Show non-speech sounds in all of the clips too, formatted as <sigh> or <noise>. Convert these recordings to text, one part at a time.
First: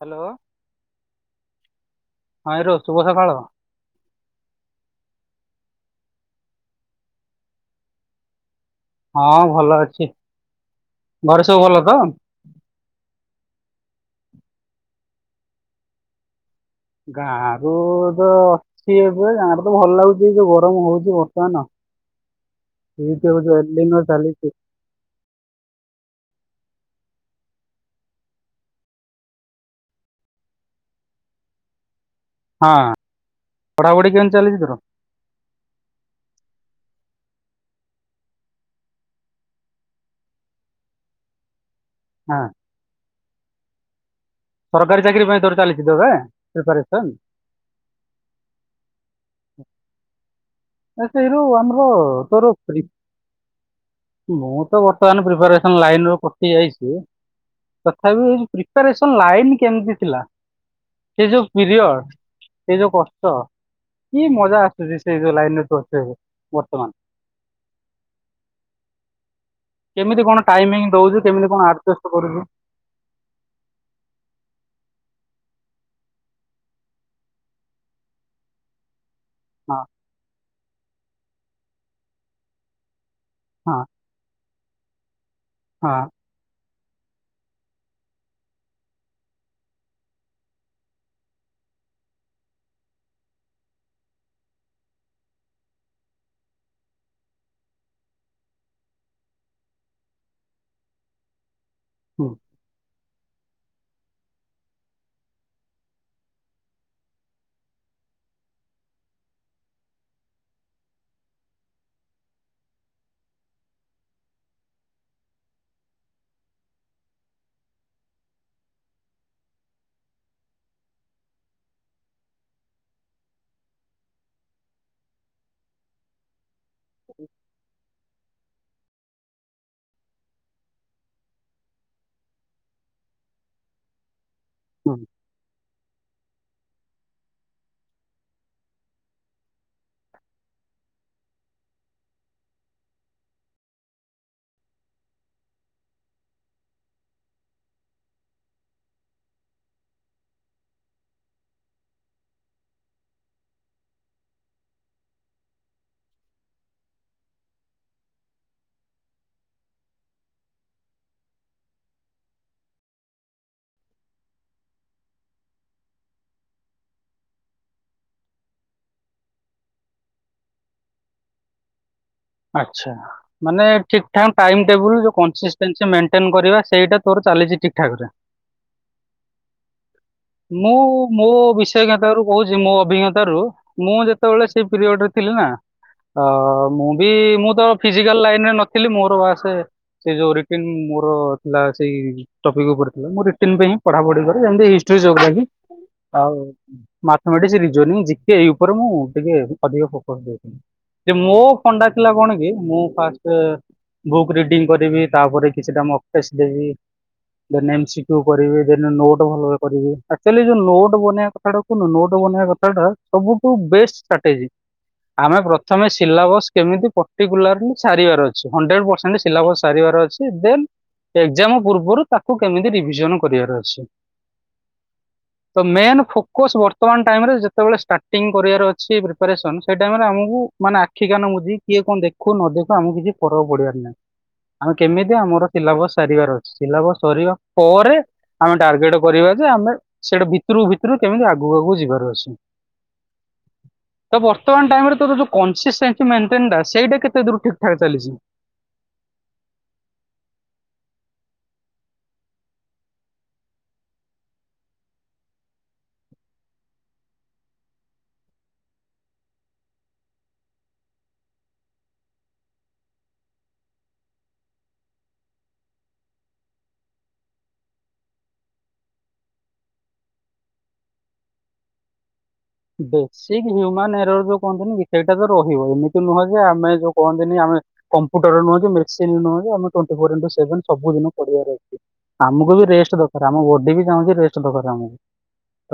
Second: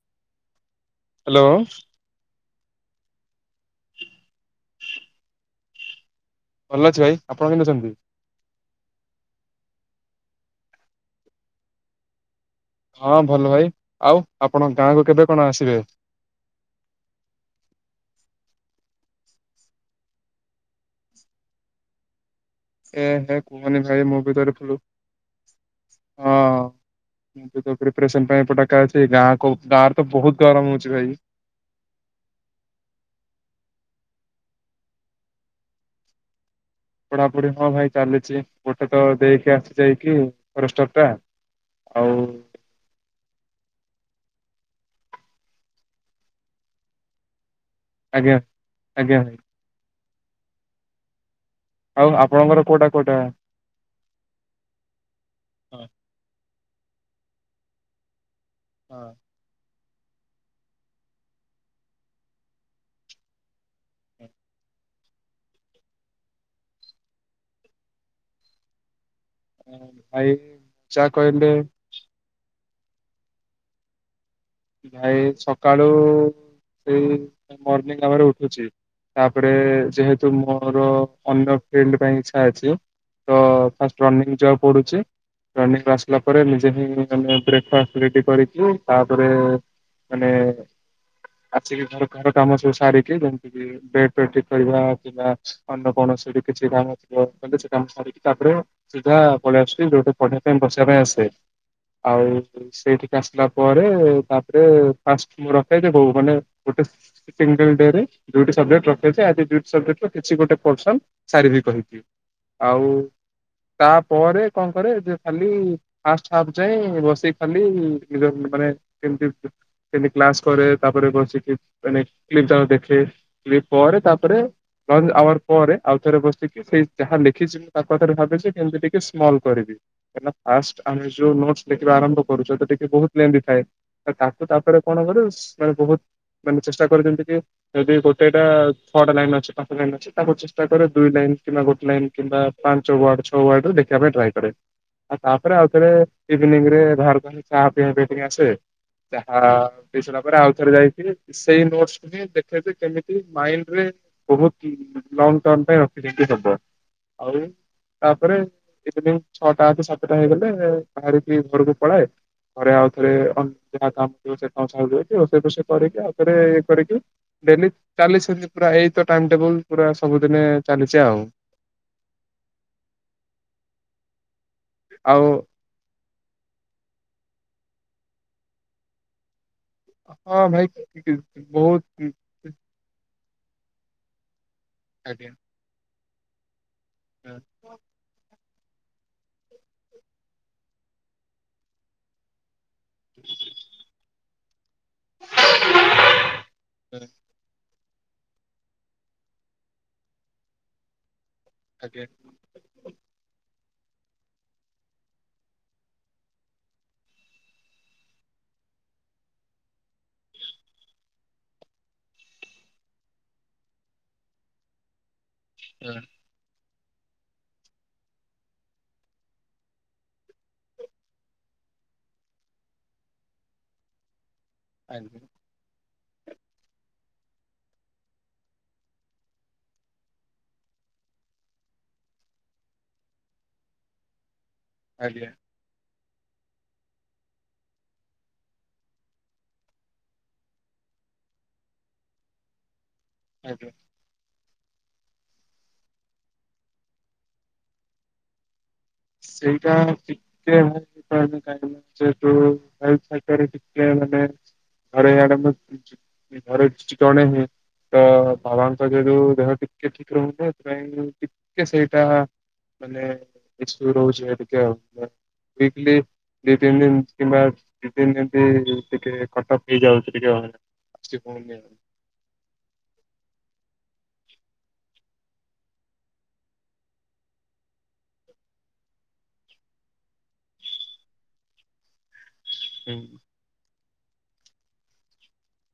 Hello. Hello. ଭାଇ ର ଶୁଭ ସକାଳ। ଭଲ ଅଛି ଭାଇ ଆପଣ କେମିତି ଅଛନ୍ତି? ହଁ ଭଲ ଅଛି ଘରେ ସବୁ ଭଲ ତ? ହଁ ଭଲ ଭାଇ ଆଉ ଆପଣଙ୍କ ଗାଁକୁ କେବେ କଣ ଆସିବେ? ଗାଁ କୁ ତ ସିଏ ପୁରା ଗାଁ ରେ ତ ଭଲ ଲାଗୁଚି ଏଇ ଯୋଉ ଗରମ ହଉଚି ବର୍ତ୍ତମାନ। ଏ ହେ କୁହନି ଭାଇ <unintelligible> ମୁଁ ବି ତୋର ଚାଲିଚି। ଫୁଲ ପ୍ରିପ୍ରସନ୍ ପାଇଁ ଏପଟାକା ଅଛି ଗାଁ କ ଗାଁରେ ତ ବହୁତ ଗରମ ହଉଚି ଭାଇ। ହଁ ପଢାପଢ଼ି କେମିତି ଚାଲିଚି ତୋର? ପଢାପଢି ହଁ ଭାଇ ଚାଲିଚି ଗୋଟେ ତ ଦେଇକି ଆସି ଯାଇକି ଫରେଷ୍ଟର ଟା ଆଉ ହଁ। ସରକାରୀ ଚାକିରି ପାଇଁ ତୋର ଚାଲି ଥିଲା ପା ପ୍ରିପାରେସନ୍? ଆଜ୍ଞା ଆଜ୍ଞା ଭାଇ। ଆ ସେଇରୁ ଆମର ଆଉ ତର ଆପଣଙ୍କର କୋଉଟା ଫି କୋଉଟା? ମୁଁ ତ ବର୍ତ୍ତମାନ ପ୍ରିପାରେସନ୍ ଲାଇନ୍ ରୁ କଟି ଯାଇଚି ତଥାପି ହଁ ପ୍ରିପାରେସନ୍ ଲାଇନ୍ କେମିତି ଥିଲା ସେ ଯୋଉ ପିରିୟଡ଼ ସେ ଯୋଉ କଷ୍ଟ କି ମଜା ଆସୁଚି ସେଇ ଯୋଉ ଲାଇନ ରେ <unintelligible> ହବ ବର୍ତ୍ତମାନ। ହଁ ଭାଇ କେମିତି କଣ ଟାଇମିଂ ଯାହା ଦଉଚୁ କେମତି କହିଲେ କଣ ଆଡଜଷ୍ଟ କରୁଚୁ। ଭାଇ ସକାଳୁ ସେଇ ମର୍ଣିିଂ ଆୱାରରେ ଉଠୁଚି। ତାପରେ ହଁ ଯେହେତୁ ମୋର ଅନ୍ୟ ଫିଲ୍ଡ ପାଇଁ ଇଛା ଅଛି। ତ ହଁ ଫାଷ୍ଟ ରନିଙ୍ଗ ଯିବାକୁ ପଡୁଚି ରନିଂ ହଁ ଆସିଲା ପ ନିଜେ ହିଁ ମାନେ ବ୍ରେକ୍ଫାଷ୍ଟ ରେଡି କରିକି ତାପରେ ମାନେ ଆସିକି ଘର କାମ ସବୁ ସାରିକି ଯେମିତି କି ବେଡ଼ ଫେଡ଼ ଠିକ କରିବା କିବା। ଅନ୍ୟ କୌଣସି କିଛି କାମ ଥିବ ସେ କାମ ସାରିକି ତାପରେ ସିଧା ପଳେଇଆସୁଚି ଯୋଉଠି ପଢିବା ପାଇଁ ବସିବା ପାଇଁ ଆସେ ଆଉ ହୁଁ ସେଇଠିକି ଆସିଲା ପରେ ଏଁ ତାପରେ ଫାଷ୍ଟ ରଖେଇଦବୁ ମାନେ ଗୋଟେ ଟିମଟିମ ଡେ ରେ ଡିଉଟି ସରିଯାଏ ପ୍ରୋଟେକ ଆଜି ଡିଉଟି ସର୍ଭେଣ୍ଟ କିଛି ଗୋଟେ ପର୍ସନ୍ ସାରିିବି କହିକି ଆଉ ତାପରେ କଣ କରେ ଯେ ଖାଲି ଫାଷ୍ଟ ହାପ୍ ରେ ରୋଷେଇ କଲି କିନ୍ତୁ ମାନେ ଟିମଟିମ ଦୁରା ସେଠିଁ କ୍ଲାସ କରେ ତାପରେ ବସିକି ମାନେ କ୍ଲିପ ତକ ଦେଖେ। କିଂଳ୍ପୀ ପରେ ତାପରେ ଲଙ୍ଗ ଆୱାର ପରେ ଆଉ ଥରେ ବସିକି ସେଇ ଯାହା ଲେଖିଛି ତା ପାଖରେ ଭାବି କେମିତି ଟିକେ ସ୍ମଲ୍ କରିବି। କାହିଁକିନା ଫାଷ୍ଟ ଆମେ ଯୋଉଁ ନୋଟସ ଲେଖିବା ଆରମ୍ଭ କରୁଛୁ ଟିକେ ବହୁତ କ୍ଲେମ୍ ବି ଥାଏ। ତାକୁ ତାପରେ ହୁଁ କଣ କରୁ ମାନେ ବହୁତ ମାନେ ଚେଷ୍ଟା କରୁ ଯେମିତି ଟିକେ ଯଦି ଗୋଟେଟା ଛଅଟା ଲାଇନ୍ ଅଛି ପାଞ୍ଚ ଲାଇନ୍ ଅଛି ତାକୁ ଚେଷ୍ଟା କର ଦୁଇ ଲାଇନ୍ କିମ୍ବା ଗୋଟେ ଲାଇନ୍ କିମ୍ବା ପାଞ୍ଚ ୱାର୍ଡ ଛଅ ୱାର୍ଡରେ ଦେଖିବା ପାଇଁ ଟ୍ରାଏ କରେ ଆଉ ତାପରେ ଆଉ ଥରେ ଇଭିନିଂ ରେ ଭାରକୁ ଆସି ଚା ପିଇବା ପାଇଁ ଟିକେ ଆସେ ଚାହା ପିଇ ସାରିଲା ପରେ ଆଉ ଥରେ ଯାଇକି ସେଇ ନୋଟ୍ସ ଏଁ ଦେଖେ ଯେ କେମିତି ମାଇଣ୍ଡରେ ବହୁତି ଲଙ୍ଗ ଟମ୍ର ପାଇଁ ରଖିଦେଇକି ହବ। ଆଉଁ ତାପରେ ଇଭିନିଂ ଛଅଟା କି ସାତଟା ହେଇଗଲେ ଭାହାରିକି ଘରକୁ ପଳାଏ ଘରେ ଆଉ ଥରେ ଅନ ଯାହା କାମଥିବ ସେ କାମ ସାରି ଦେଇକି ରୋଷେଇ ଫଷେଇ କରିକି ଆଉ ଥରେ ଇଏ କରିକି ଡେଲି ଚାଲିଚି ଏମିତି ପୁରା ଏଇ ଟାଇମ୍ ଟେବୁଲ ପୁରା ସବୁଦିନେ ଚାଲିଛି ଆଉଁ। ଆଚ୍ଛା। ମାନେ ଠିକ ଠାକ ଟାଇମ୍ ଟେବୁଲ ଆଉ କଂସେ୍ସେ ସ୍ଟାନସି ମେନଟେନ୍ କରିବା ସେଇଟା ତୋର ଚାଲିଛି ଠିଁକ ଠାକ ରେ। ହଁ ଭାଇ ମୁଁ କି- କି- ମୋ ବହୁତ ବିଷୟଜ୍ଞତାରୁ କହୁଛି ମୋ ଅଭିଜ୍ଞତା ର ମୁଁ ଯେତେବେଳେ ସେଇ ପିରିୟଡ ରେ ଆଜ୍ଞା ଥିଲି ନାଁ ଆଁ ମୁଁ ବି ହଁ ମୁଁ ତ? ଫିଜିକାଲ ଲାଇନରେ ନଥିଲି ମୋର ବାସ ସେ ଯୋଉଁ ରିଟିନ ମୋର ଥିଲା ସେଇ ଟପିକ୍ ଉପରେଥିଲା ମୁଁ ରିଟିନ୍ ପାଇଁ ପଢା ପଢି କରେ ଯେମିତି ହିଷ୍ଟ ହିଷ୍ଟ୍ରି ଯୋଗ୍ରାଫି ଆଉ ମାଥମେଟିକ୍ସ୍ ରିଜୋନିଂ ଜର୍ଣ୍ଣି ଯେତେ ଏଇ ଉପରେ ମୁଁ ଟିକେ ଅଧିକ ଫୋକସ ଦେଇଥିଲି ଯେ ମୋ ଫଣ୍ଡା ଆଜ୍ଞା ହଁ ଆଜ୍ଞା ଥିଲା କଣ କି ମୁଁ ଫାଷ୍ଟ ଏଁ ବୁକ୍ ରିଡିଙ୍ଗ କରିବି ତାପରେ କିଛିଟା ମକ ଟେଷ୍ଟ ଦେବି। ଦେନେ ଏମ୍ସିକିଉ କରିବି ଦେନେ ନୋଟ୍ ଭଲ କରିବି ଆଚ୍ୟୁୟେଲି ଯୋଉଁ ନୋଟ ବନେଇବା କଥାଟା ଓ ନୋଟ ବନେଇବା କଥାଟା ସବୁଠୁଁ ବେଷ୍ଟ ଷ୍ଟ୍ରାଟେଜି ଆମେ ପ୍ରଥମେ ସିଲାବକ୍ସ କେମିତି ପର୍ଟିକୁଲାରି ସାରିବାର ଅଛି ହଣ୍ଡ୍ରେଡ ପରସେଣ୍ଟ ସିଲାବକ୍ସ ସାରିବାର ଅଛି ଦେନ୍ ଏକ୍ଜାମ ପୂର୍ବରୁ ତାକୁ କେମିତି ରିଭିଜନ କରିବାର ଅଛି। ଆଜ୍ଞା। ତ ମେନ୍ ଫୋକସ୍ ବର୍ତ୍ତମାନ ଟାଇମରେ ଯେତେବେଳେ ଷ୍ଟାର୍ଟିଂ କରିବାର ଅଛି ପ୍ରିପାରେସନ ସେଇ ଟାଇମରେ ଆମକୁ ମାନେ ଆଖି କାନ ମୁଜିକି କିଏ କଣ ଦେଖୁ ନ ଦେଖୁ ଆମକୁ କିଛି ଫରକ ପଡିବାରି ନାହିଁ। ଆମେ କେମିତି ଆମର ସିଲାବକ୍ସ ସାରିବାର ଅଛି ସିଲାବକ୍ସ ସରିବା ପରେ ଆମେ ଟାର୍ଗେଟ କରିବା ଯେ ଆମେ ସେଟା ଭିତରକୁ ଭିତରକୁ କେମିତି ଆଗକୁ ଆଗକୁ ଯିବାର ଅଛି। ଆଜ୍ଞା। ତ ବର୍ତ୍ତମାନ ଟାଇମରେ ତୋର ଯୋଉଁ କନସିସ୍ଟାନସିମେଣ୍ଟେନ ଟା ସେଇଟା କେତେ ଦୂର ଠିଁକ ଠାକ ଚାଲିଛି। ସେଇଟା ଟିକେ <unintelligible> ଟିକେ ମାନେ ଘରେ <unintelligible> ଘରେ ଚିକଣ ହ ତ ବାବାଙ୍କ ଦୟାରୁ ଦେହ ଟିକେ ଠିକ ରୁହନ୍ତା ସେଥିପାଇଁ ଟିକେ ସେଇଟା ମାନେ <unintelligible> ରହୁଛିଲି ଦି ତିନି ଦିନ କିମ୍ବା ଦି ତିନ ଯେମତି ଟିକେ କଟକ ହେଇଯାଉଛି ଟିକେ ଆଉ ହେରା। ଆଛି <unintelligible> ଫୋ ନେଇ ବେସିକ ହ୍ୟୁମାନ ଏରର ଯୋଉ କହନ୍ତିନିକି ସେଇଟା ତ ରହିବ ଏମିତି ନୁହଁ ଯେ ଆମେ ଯୋଉ କହନ୍ତିନି ଆମେ କମ୍ପୁଟର ନୁହଁ ଯେ ମେସିନ୍ ନୁହେଁ ଯେ ଆମେ ଟୋଟି ଫେର ସେଭ ସବୁ ଦିନ ପଢିବାର ଅଛି <unintelligible> ଆମକୁ ବି ରେଷ୍ଟ ହୁଁ ଦରକାର ଆମ ବଡି ବି ଚାହୁଁଛି ରେଷ୍ଟ ଦରକାର ଆମକୁ।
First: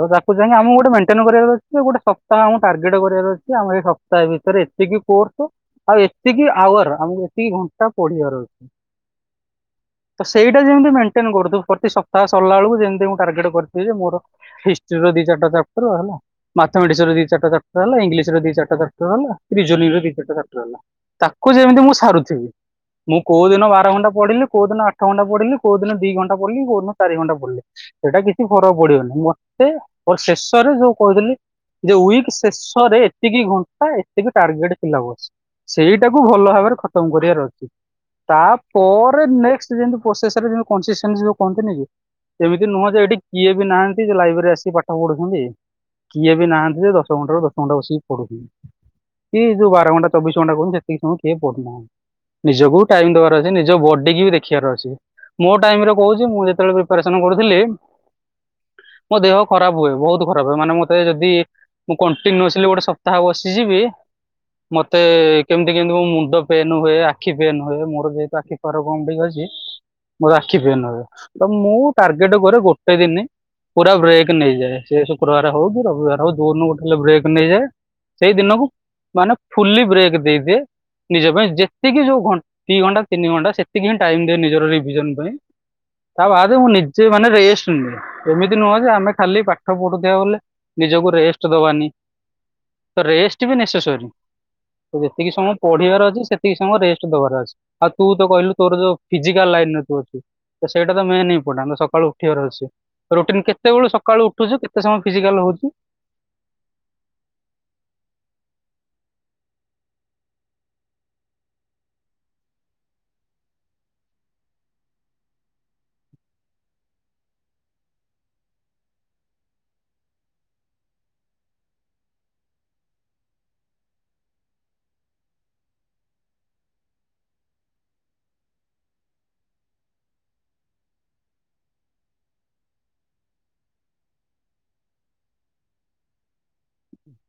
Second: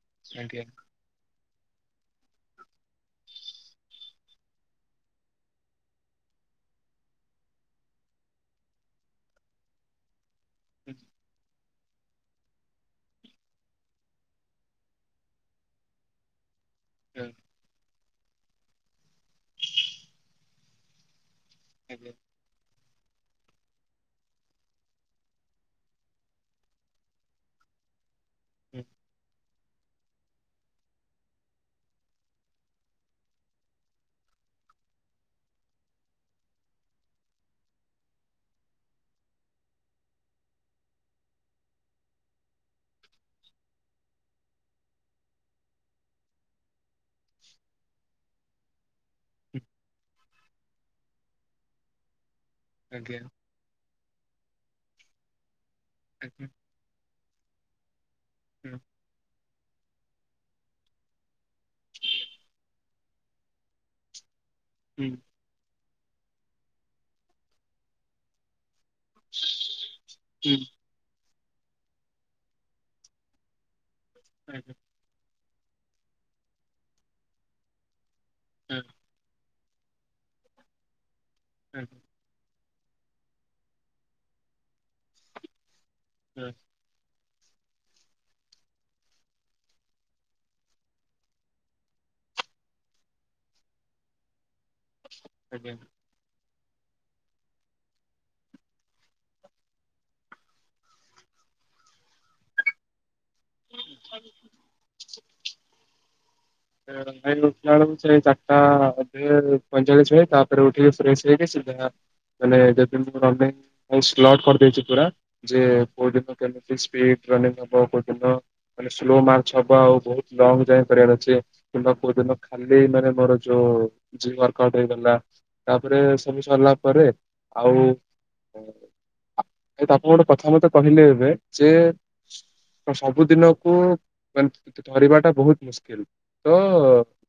ତ ତାକୁ ଯାଇକି ଆଜ୍ଞା ଆମକୁ ଗୋଟେ ମେଣ୍ଟେନ କରିବାକୁ ସେ ଗୋଟେ ସପ୍ତାହ ଆମକୁ ଟାର୍ଗେଟ୍ କରିବାର ଅଛି। ଆମ ଏଇ ସପ୍ତାହେ ଭିତରେ ଏତିକି କୋର୍ସ ଆଉ ଏତିକି ଆୱାର ଆମକୁ ଏତିକି ଘଣ୍ଟା ପଢିବାର ଅଛି। ତ ସେଇଟା ଯେମିତି ମେଣ୍ଟେନ କରିଦବୁ ପ୍ରତି ସ ତ ସରିଲା ବେଳକୁ ଯେମିତି ମୁଁ ଟାର୍ଗେଟ କରିିଥିଲି ଯେ ମୋର ହିଷ୍ଟରୀର ଦି ଚାରଟା ଚାପଟର ହେଲା। ମାଥମେଟିକସ ଦି ହୁଁ ଚାରିଟା ଚାପ୍ଟର ହେଲା, ଇଂଲିଶ ର ଦି ଚାରିଟା ଚାପ୍ଟର ହେଲା, ରିଜନିଗ ର ଦି ଚାରଟା ଚାପ୍ଟର ହେଲା। ତାକୁ ଯେମିତି ମୁଁ ଆଜ୍ଞା ହୁଁ ସାରୁଥିବି। ମୁଁ କୋଉ ଦିନ ବାର ଘଣ୍ଟା ପଢିଲି, କୋଉ ଦିନ ଆଠ ଘଣ୍ଟା ପଢିଲି, କୋଉ ଦିନ ଦି ଘଣ୍ଟା ପଢିଲି, କୋଉ ଦିନ ଚାରି ଘଣ୍ଟା ପଢିଲି। ସେଇଟା କିଛି ଫରକ ପଡିବନି ମତେ ମୋର ଶେଷରେ ଯୋଉ କହୁଥିଲି ଯେ ୱିକ ଶେଷରେ ଏତିକି ଘଣ୍ଟା ଏତିକି ଟାର୍ଗେଟ ଥିଲା ବସ୍। ସେଇଟାକୁ ଭଲ ଭାବରେ ଖତମ୍ କରିବାର ଅଛି। ତା ପରେ ନେକ୍ସଟ୍ ଯେମିତି ପ୍ରୋସେସ୍ ରେ କନ୍ସିଷ୍ଟେନ୍ସି କହନ୍ତିନି କି ଏମିତି ନୁହଁ ଯେ ଏଠି କିଏ ବି ନାହାନ୍ତି ଯେ ଲାଇବ୍ରେରୀ ଆସିକି ପାଠ ପଢୁଛନ୍ତି। କିଏ ବି ନାହାନ୍ତି ଯେ ଦଶ ଘଣ୍ଟାରୁ ଦଶ ଘଣ୍ଟା ବସିକି ପଡୁଥିବି ଏଇ ହୁଁ ଯୋଉ ବାର ଘଣ୍ଟା ଚବିଶ ଘଣ୍ଟା କୁ ସେତିକି ସମୟ କିଏ ପଡୁନାହାନ୍ତି। <unintelligible> ଯେ ଆଜ୍ଞା ନିଜ ବଡି କି ବି ଦେଖିବାର ଅଛି। ମୋ ଟାଇମରେ କହୁଛି ଆଜ୍ଞା ମୁଁ ହୁଁ ଯେତେବେଳେ ପ୍ରିପାରେସନ କରୁଥିଲି। <inaudible> ମୋ ଦେହ ଖରାପ ହୁଏ ବହୁତ ଖରାପ ହୁଏ। ମାନେ ମୋ ମତେ ଯଦି ମୁଁ କଣ୍ଟିନ୍ୟୁସଲି ଗୋଟେ ସପ୍ତାହ ବସିଯିବି ମତେ ହୁଁ ହୁଁ କେମିତି କେମିତି ମୋ ମୁଣ୍ଡ ପେନ୍ ହୁଏ, ଆଖି ପେନ୍ ହୁଏ ମୋର ଯେହେତୁ ଆଖି ପାୱର କମ ଟିକେ ଅଛି ମୋର ଆଖି ପେନ୍ ହୁଏ। ତ ମୁଁ ଟାର୍ଗେଟ କରେ ଗୋଟେ ଦିନ। ପୁରା ବ୍ରେକ୍ ଆଜ୍ଞା ନେଇଯାଏ। ହଁ ସେ ଶୁକ୍ରବାର ହଉ କି ରବିବାର ହଉ ଯୋଉଦିନ ଗୋଟେ ହେଲେ ବ୍ରେକ୍ ନେଇଯାଏ। ସେଇ ଦିନକୁ ମାନେ ଫୁଲି ବ୍ରେକ୍ ଦେଇଦିଏ ନିଜ ପାଇଁ ଆଜ୍ଞା ଯେତିକି ଯୋଉ ଘନ ଦି ଘଣ୍ଟା, ତିନି ଘଣ୍ଟା ସେତିକି ହିଁ ଟାଇମ ଦିଏ ନିଜର ରିଭିଜନ ପାଇଁ। ତା ହଁ ବାଦେ ମୁଁ ନି ସିଏ ମାନେ ରେଷ୍ଟ ନିଏ ଏମିତି ନୁହଁ ଯେ ଆମେ ଖାଲି ପାଠ ପଢୁଥିବା ବୋଲି ନିଜକୁ ରେଷ୍ଟ ଦବାନି। ତ ରେଷ୍ଟ ବି ନେସେସରି। ତ ଯେତିକି ସମୟ ଆଜ୍ଞା ପଢିବାର ଅଛି ସେ ସେତିକ ସମୟ ରେଷ୍ଟ ଦବାର ଅଛି। ଆଉ ତୁ ତ କହିଲୁ ତୋର ଯୋଉ ଫିଜିକାଲ ଲାଇନରେ ତୁ ଅଛୁ। ତ ସେଇଟା ତ ମେନ୍ ଇମ୍ପୋଟାଣ୍ଟ ସକାଳୁ ଉଠିବାର ଅଛି। ରୁଟିନ୍ କେ କେତେବେଳୁ ସକାଳୁ ଉଠୁଛୁ, କେତେ ସମୟ ଫିଜିକାଲ ହଉଚୁ? <inaudible> <unintelligible> ମୁଁ ଉଠିଲା ବେଳକୁ ସେ ଚାରିଟା ଅଧେ ପଇଁଚାଳିଶ ହୁଏ ତାପରେ ଉଠିକି ଫ୍ରେଶ ହେଇକି ସିଧା ମାନେ <unintelligible> ମୁ ସ୍ଲଟ କରିଦଉଛି ପୁରା ଯେ କୋଉ ଦିନ କେମିତି ସ୍ପିଡ <unintelligible> ରନିଙ୍ଗ ହବ କୋଉ ଦିନ ମାନେ ସ୍ଲୋ ମାର୍ଚ୍ଚ ହବ ଆଉ ବହୁତ ଲଙ୍ଗ ଜମ୍ପ କରିବାର ଅଛ <unintelligible> କୋଉଦିନ <unintelligible> ମାନେ ମୋର ଯୋଉ ଜିମୱର୍କଆଉଟ ହେଇଗଲା। ତାପରେ ସବୁ ସରିଲା ପରେ ଆଉ ଆ ଆପଣ ଗୋଟେ କଥା ମତେ କହିଲେ ଏବେ ଯେ ସବୁ ଦିନକୁ ଏମତି ଧରିବା ଟା ବହୁତ ମୁସ୍କିଲ। ତ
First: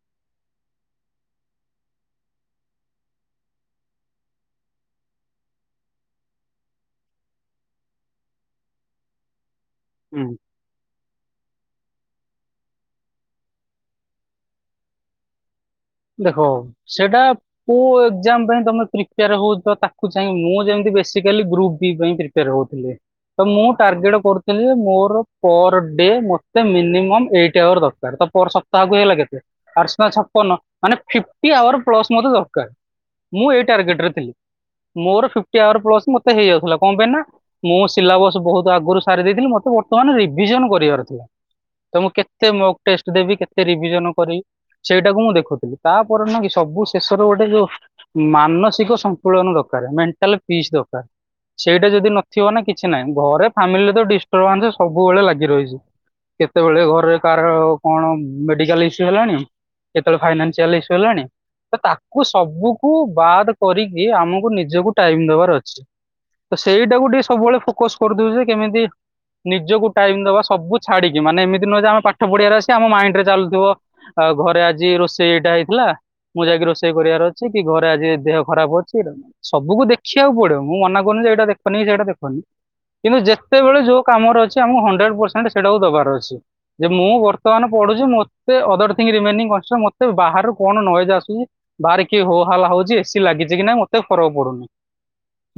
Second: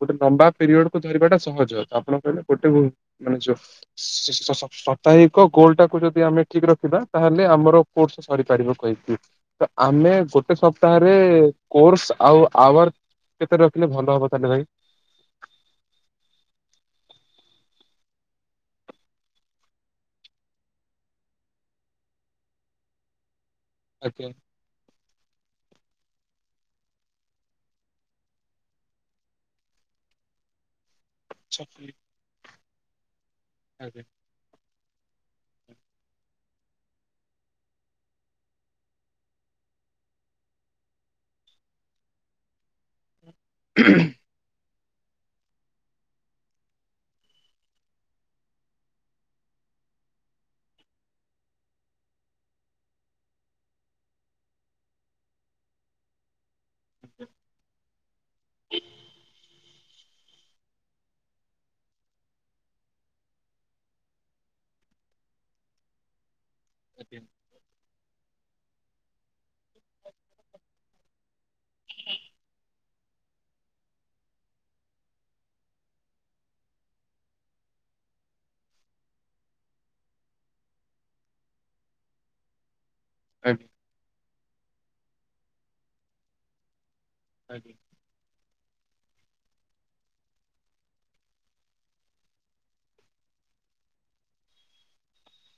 ଗୋଟେ ଲମ୍ବା ପିରିୟଡ କୁ ଧରିବାଟା ସହଜ ଆପଣ କହିଲେ ଗୋଟେ <inaudible> ସାପ୍ତାହିକ ଗୋଲ ଟାକୁ ଯଦି ଆମେ ଠିକ ରଖିବା ତାହେଲେ ଆମର କୋର୍ସ ସରିପାରିବ କହିଲେ। ତ ଆମେ ଗୋଟ ଗୋଟେ ସପ୍ତାହରେ କୋର୍ସ ଆଉ ଆୱାର କେତେ ରଖିଲେ ଭଲ ହବ କହିଲେ ଭାଇ? ଦେଖ ସେଇଟା। କୋ ଏକ୍ଜାମ ପାଇଁ ତମେ ପ୍ରିପେୟାର ହଉଚ ତାକୁ ଚାହିଁ ମୁଁ ଯେମିତି ବେସିକାଲି ଗ୍ରୁପ ବି ପାଇଁ ପ୍ରି ରହୁ ଥିଲେ ତ ମୁଁ ଟାର୍ଗେଟ ଆଜ୍ଞା କରୁଚି ମତେ ମୋର ପରଡେ ମତେ ମିନିମମ୍ ଏଇଟି ଆୱର ଦରକାର ତ ପର ସପ୍ତାହକୁ ହେଲା କେତେ? ଆଠ ସତା ଛପନ। ମାନେ ଫିଫ୍ଟୀ ଆୱାର ପ୍ଲସ୍ ମତେ ଦରକାର ମୁଁ ଏଇ ଆଜ୍ଞା ଟାର୍ଗେଟରେ ଥିଲି। ମୋର ଫିଫ୍ଟି ଆୱାର୍ ପ୍ଲସ୍ ମତେ ହେଇଯାଉଥିଲା କଣ ପାଇଁ ନା ମୁଁ ସିଲାବସ ବହୁତ ଆଗରୁ ସାରି ଦେଇେଇଥିଲି ମତେ ବର୍ତ୍ତମାନ ରିଭିଜନ କରିବାର ଥିଲା। ତ ମୁଁ କେତେ ମକ ଟେଷ୍ଟ ଦେବି କେତେ ରିଭିଜନ କରିବି ସେଇଟାକୁ ମୁଁ ଦେଖୁଛି। ତାପରେ ନୁହଁ କି ସବୁ ଶେଷର ଗୋଟେ ଯୋଉ ମାନସିକ ସନ୍ତୁଳନ ଦରକାର ମେଣ୍ଟାଲ ପିସ୍ ଦରକାର। ସେଇଟା ଯଦି ନଥିବ ନା କିଛି ନାହିଁ ଘରେ ଫାମିଲିରେ ତ ଡିଷ୍ଟର୍ବାନ୍ସ ସବୁବେଳେ ଲାଗି ରହିଛି। କେତେବେଳେ ଘରେ କହାର କଣ ମେଡିକାଲ ଇସୁ ହେଲାଣି କେତେବେଳେ ଫାଇନା ଚିଆଲ ଇଷୁ ହେଲାଣି। ତ ତାକୁ ସବୁକୁ ବାଦ କରିକି ଆମକୁ ନିଜକୁ ଟାଇମ ଦବାର ଅଛି। ସେଇଟାକୁ ଆଜ୍ଞା ଟିକେ ସବୁବେଳେ ଫୋକସ କରୁଥିବେଯେ କେମିତି ନିଜକୁ ଟାଇମ ଦବା ସବୁଛାଡିକି ମାନେ ଏମିତି ନୁହେଁଯେ ଆମେ ପାଠପଢ଼ିଆରେ ଅଛି ଆମ ମାଇଣ୍ଡ ରେ ଚାଲୁଥିବ ଆଉ ଘରେ ଆଜି ରୋଷେଇ ଏଇଟା ହେଇଥିଲା ମୁଁ ଯାଇକି ରୋଷେଇ କରିବାରଅଛି କି ଘରେ ଆଜି ଦେହ ଖରାପ ଅଛି। ସବୁକୁ ଦେଖିବାକୁ ପଡିବ ମୁଁ ମନା କରୁନି ଯେଏଇଟା ଦେଖନି ସେଇଟା ଦେଖନି କିନ୍ତୁ ଆଜ୍ଞା ଯେତେବେଳେ ଯୋଉ କାମର ଅଛି ଆମ ହଣ୍ଡ୍ରେଡ ପରସେଣ୍ଟ ସେଟାକୁ ଦବାର ଅଛି ଯେ ମୁଁ ବତ୍। ଆଜ୍ଞା ଵର୍ତମାନ ଆଜ୍ଞା ପଢୁଛି ମତେ ଅଦର ଥିଁଙ୍କି ରିମେଇନିଙ୍ଗ କଂସେ ମତେ ବାହାରୁ କଣ ନଏଜ ଆସୁଛି। ବାହାରେ କିିଏ ହୋହାଲ୍ଲା ହୋଉଚି ଏସି ଲାଗିଛି କି ନାଇଁ ମତେ ଫରକ ପଡୁନି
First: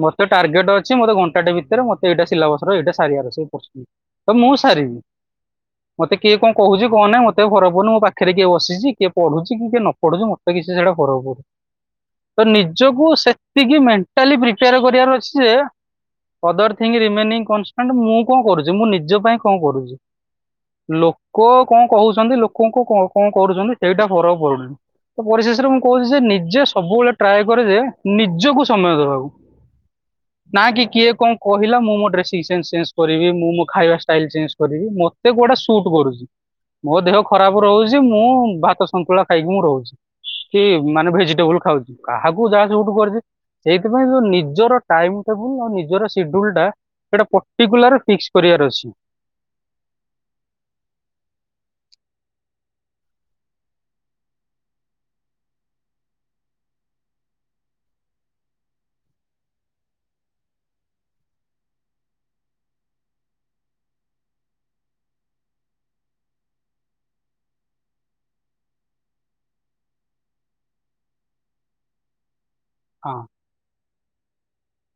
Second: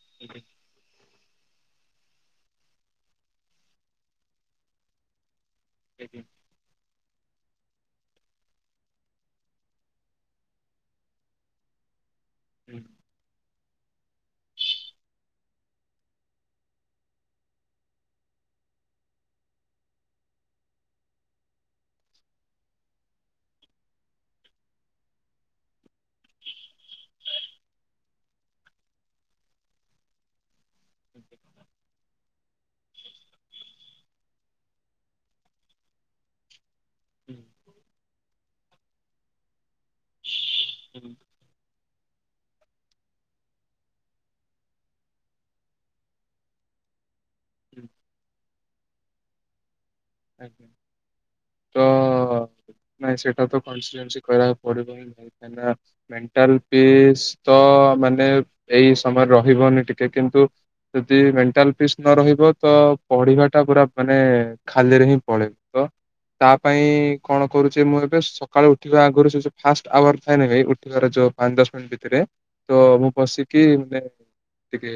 ମତେ ଟାର୍ଗେଟ ଅଛି। ଛି ମତେ ଘଣ୍ଟାଟେ ଭିତରେ ମତେ ଏଇଟା ସିଲା ବସ ର ଏଇଟା ସାରିବାରଅଛି ତ ମୁଁ ସାରିବି। ମତେ ଆଜ୍ଞା କିଏ କଣ କହୁଛି କଣ ନାହିଁ ମତେ ଆଉ ଫରକ ପଡୁନି ମୋ ପାଖରେ କିଏ ବସିଛି କିଏ ପଢୁଛି କି କିଏ ନ ପଢୁଛି ମତେ କିଛି ସେଇଟା ଫକରକ ପଡୁନି ତ ନିଜକୁ ସେ ସେତିକି ମେଣ୍ଟାଲି ପ୍ରିପେୟାର କରିବାର ଅଛି ଯେ। ଅଦର ଥିଙ୍ଗ ରିମେନି କନଷ୍ଟାଣ୍ଟ ମୁଁ କଣ କରୁଛି ମୁଁ ନିଜ ପାଇଁ କଣ କରୁଛି। ଲୋକ କଣ କହୁଛନ୍ତି ଲୋକଙ୍କୁ କଣ କଣ କରୁଛନ୍ତି ସେଇଟା ଫରକ ପଡୁନି। ପରିଶେଷରେ ମୁଁ କହୁଛି ଯେ ନିଜେ ସବୁବେଳେ ଟ୍ରାଏ କରେ ଯେ ନିଜକୁ ସମୟ ଦେବାକୁ। ନା କି କିଏ କଣ କହିଲା ମୁଁ ମୋ ଡ୍ରେସିଂ ସେନ୍ସ ଚେଞ୍ଜ କରିବି ମୁଁ ମୋ ଖାଇବା ଷ୍ଟାଇଲ ଚେଞ୍ଜ। କରିବି ମତେ କୋଉଟା ସୁଟ କରୁଛି ମୋ ଦେହ ଖରାପ ରହୁଛି ମୁଁ ଭା ତ ଶନ୍ତୁଳା ଖାଇକି ମୁଁ ରହୁଛି କି ଆଜ୍ଞା। ମାନେ ଆଜ୍ଞା ଭେଜିଟେବୁଲ ଖାଉଛି କାହାକୁ ଯାହା ସୁଟୁ କରିଛି। ସେଇଥିପାଇଁ ଯୋଉ ନିଜର ଟାଇମ୍ ଟେବୁଲ ଆଉ ନିଜର ସିଡୁଲ ଟା। ସେଇଟା ପର୍ଟିକୁଲାର ଫିକ୍ସ କରିବାର ଅଛି। ତ ନାଇଁ ସେଇଟା ତ କନସିଟେନ୍ସି କହିବାକୁ ପଡିବନି। ହେଲା ମେଣ୍ଟାଲ ପିସ୍ ତ ମାନେ ଏଇ ସମୟରେ ରହିବନି ଟିକେ କିନ୍ତୁ ଯଦି ମେଣ୍ଟାଲ ପିସ୍ ନ ରହିବ ତ ପଢିବା ଟା ପୁରା ମାନେ। ଖାଲରେ ହିଁ ପଳେଇ ତ ତା ପାଇଁ କଣ କରୁଛି ମୁଁ ଏବେ ସକାଳୁ ଉଠିବା ଆଗରୁ ସେ ଯୋ ଫାଷ୍ଟ ଆୱାର ଥାଏନି ଭାଇ ଉଠିବାର ଯୋଉ ପାଞ୍ଚ ଦଶ ମିନିଟ୍ ଭିତରେ ତ ମୁଁ ହଁ। ବସିକି ମାନେ ଟିକେ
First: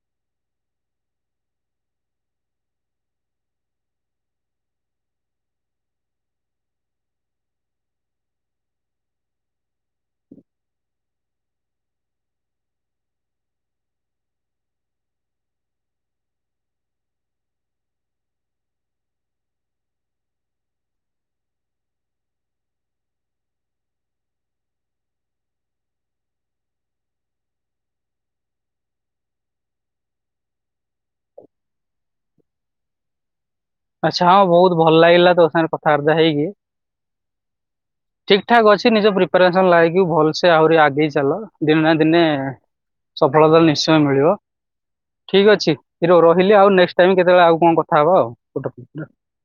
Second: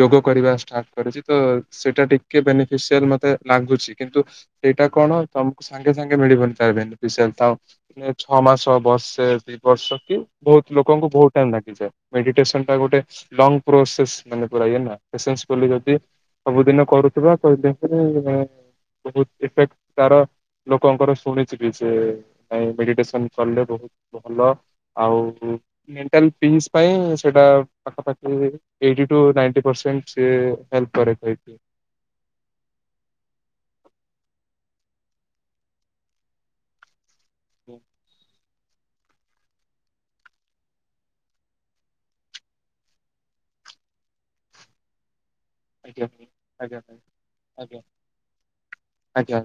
ଯୋଗ କରିବା ଷ୍ଟାର୍ଟ କରିଛି ତ ସେଇଟା ଟିକେ ବେନିଫିସିଆଲ ମତେ ଲାଗୁଛି। କିନ୍ତୁ ସେଇଟା କଣ ତମକୁ ସାଙ୍ଗେ ସାଙ୍ଗେ ମିଳିବନି ତ ବେନିଫିସିଆଲ ତ ଛ ମାସ ବର୍ଷେ ଭି ବର୍ଷ କି ବହୁତ ଲୋକଙ୍କୁ ବହୁତ ଟାଇମ ଲାଗିଯାଏ ମେଡିଟେସନ ଟା ଗୋଟେ ଲଙ୍ଗ ପ୍ରୋସେସ୍ ମାନେ ପୁରା ଇଏନା ପେସେନେ ସ ଫୁଲି ଯଦି ସବୁଦିନ କରୁଥିବା କହିିଲେ ବହୁତ ଇଫେକ୍ଟ ତାର ଲୋକଙ୍କର ଶୁଣିଛିି ବି ସେ ନାଇ ମେଡିଟେସନ କଲେ ବହୁତ ଭଲ ଆଉ ମେଣ୍ଟାଲ ପିସ୍ ପାଇଁ ସେଇଟା ପାଖାପାଖି ଏଇଟି ଟୁ ନାଇଟି ପରସେଣ୍ଟ ସିଏ ହେଲପ କରେ ଖାଇକି ଆଚ୍ଛା ହଁ ବହୁତ ଭଲ ଲାଗିଲା ତୋ ସାଙ୍ଗରେ କଥାବାର୍ତ୍ତା ହେଇକି ଠିକ ଠିକ ଠାକ ଅଛି ନିଜ ପ୍ରିପାରେସନ ଲାଗି ଭଲସେ ଆହୁରି ଆଗେଇ ଚାଲ ଦିନେ ନା ଦିନେ ସଫଳତା ନିଶ୍ଚୟ ମିଳିବ। ଠିକ ଅଛି ଆଜ୍ଞା ହିରୋ ରହିଲି ଆଉ ଆଜ୍ଞା ଆଜ୍ଞା ନେକ୍ସଟ ଟାଇମ କେତେବେଳେ ଆଉ ଆଜ୍ଞା କଣ କଥା ହବା ଆଉ। ଆଜ୍ଞା।